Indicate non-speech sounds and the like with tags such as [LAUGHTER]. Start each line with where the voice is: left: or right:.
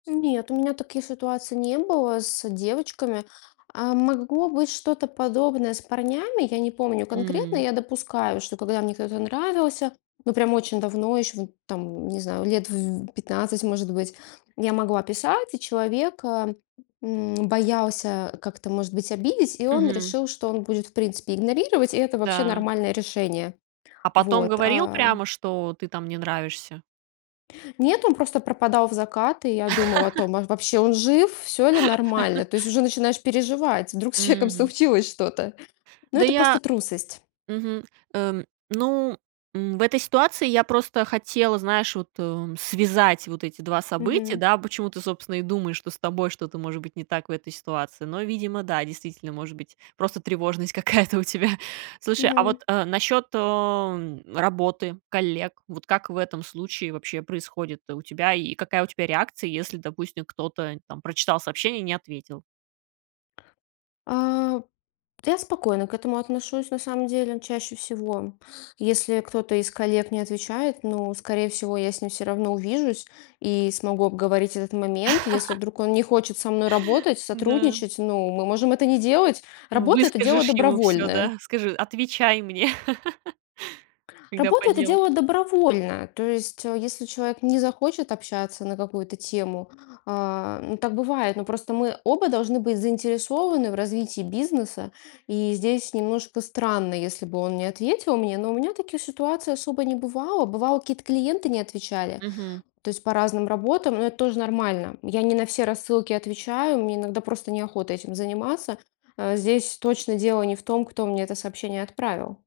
left: Нет, у меня таких ситуаций не было с девочками. А, могло быть что-то подобное с парнями, я не помню конкретно,
right: М.
left: я допускаю, что когда мне кто-то нравился, ну прям очень давно, еще в там, не знаю, лет в 15, может быть, я могла писать. И, человек, эм, м, боялся как-то, может быть, обидеть, и он
right: Мгм.
left: решил, что он будет, в принципе, игнорировать, и это вообще
right: Да.
left: нормальное решение.
right: А потом
left: Вот,
right: говорил
left: а
right: прямо, что ты там не нравишься?
left: Нет, он просто пропадал в закат, и я думала о
right: [LAUGHS]
left: том, а, вообще он жив, всё ли нормально. То есть уже
right: [LAUGHS]
left: начинаешь переживать, вдруг с человеком
right: М.
left: случилось что-то. Но
right: Да,
left: это просто
right: я
left: трусость.
right: Мгм, э. Ну, м, в этой ситуации я просто хотела, знаешь, вот, э, связать вот эти 2 события,
left: Мгм.
right: да, почему ты, собственно, и думаешь, что с тобой что-то может быть не так в этой ситуации. Но, видимо, да, действительно, может быть, просто тревожность какая-то у тебя. Слушай, а
left: Мгм.
right: вот, э, насчет, эм, работы, коллег. Вот как в этом случае вообще происходит у тебя и какая у тебя реакция, если, допустим, кто-то там прочитал сообщение и не ответил?
left: А, я спокойно к этому отношусь, на самом деле, ну, чаще всего. Если кто-то из коллег не отвечает, ну, скорее всего, я с ним всё равно увижусь и смогу обговорить этот момент. Если
right: [LAUGHS]
left: вдруг он не хочет со мной работать,
right: Да.
left: сотрудничать, ну, мы можем это не делать. Работа- это дело
right: Выскажешь ему всё,
left: добровольное.
right: да, скажи: "Отвечай мне, [LAUGHS] когда
left: Работа-
right: по
left: это
right: делу".
left: дело добровольное. То есть, э, если человек не захочет общаться на какую-то тему, а, ну так бывает, но просто мы оба должны быть заинтересованы в развитии бизнеса, и здесь немножко странно, если бы он не ответил мне, но у меня таких ситуаций особо не бывало. Бывало, какие-то клиенты не отвечали,
right: Мгм.
left: то есть по разным работам, но это тоже нормально. Я не на все рассылки отвечаю, мне иногда просто неохота этим заниматься. Э. Здесь точно дело не в том, кто мне это сообщение отправил.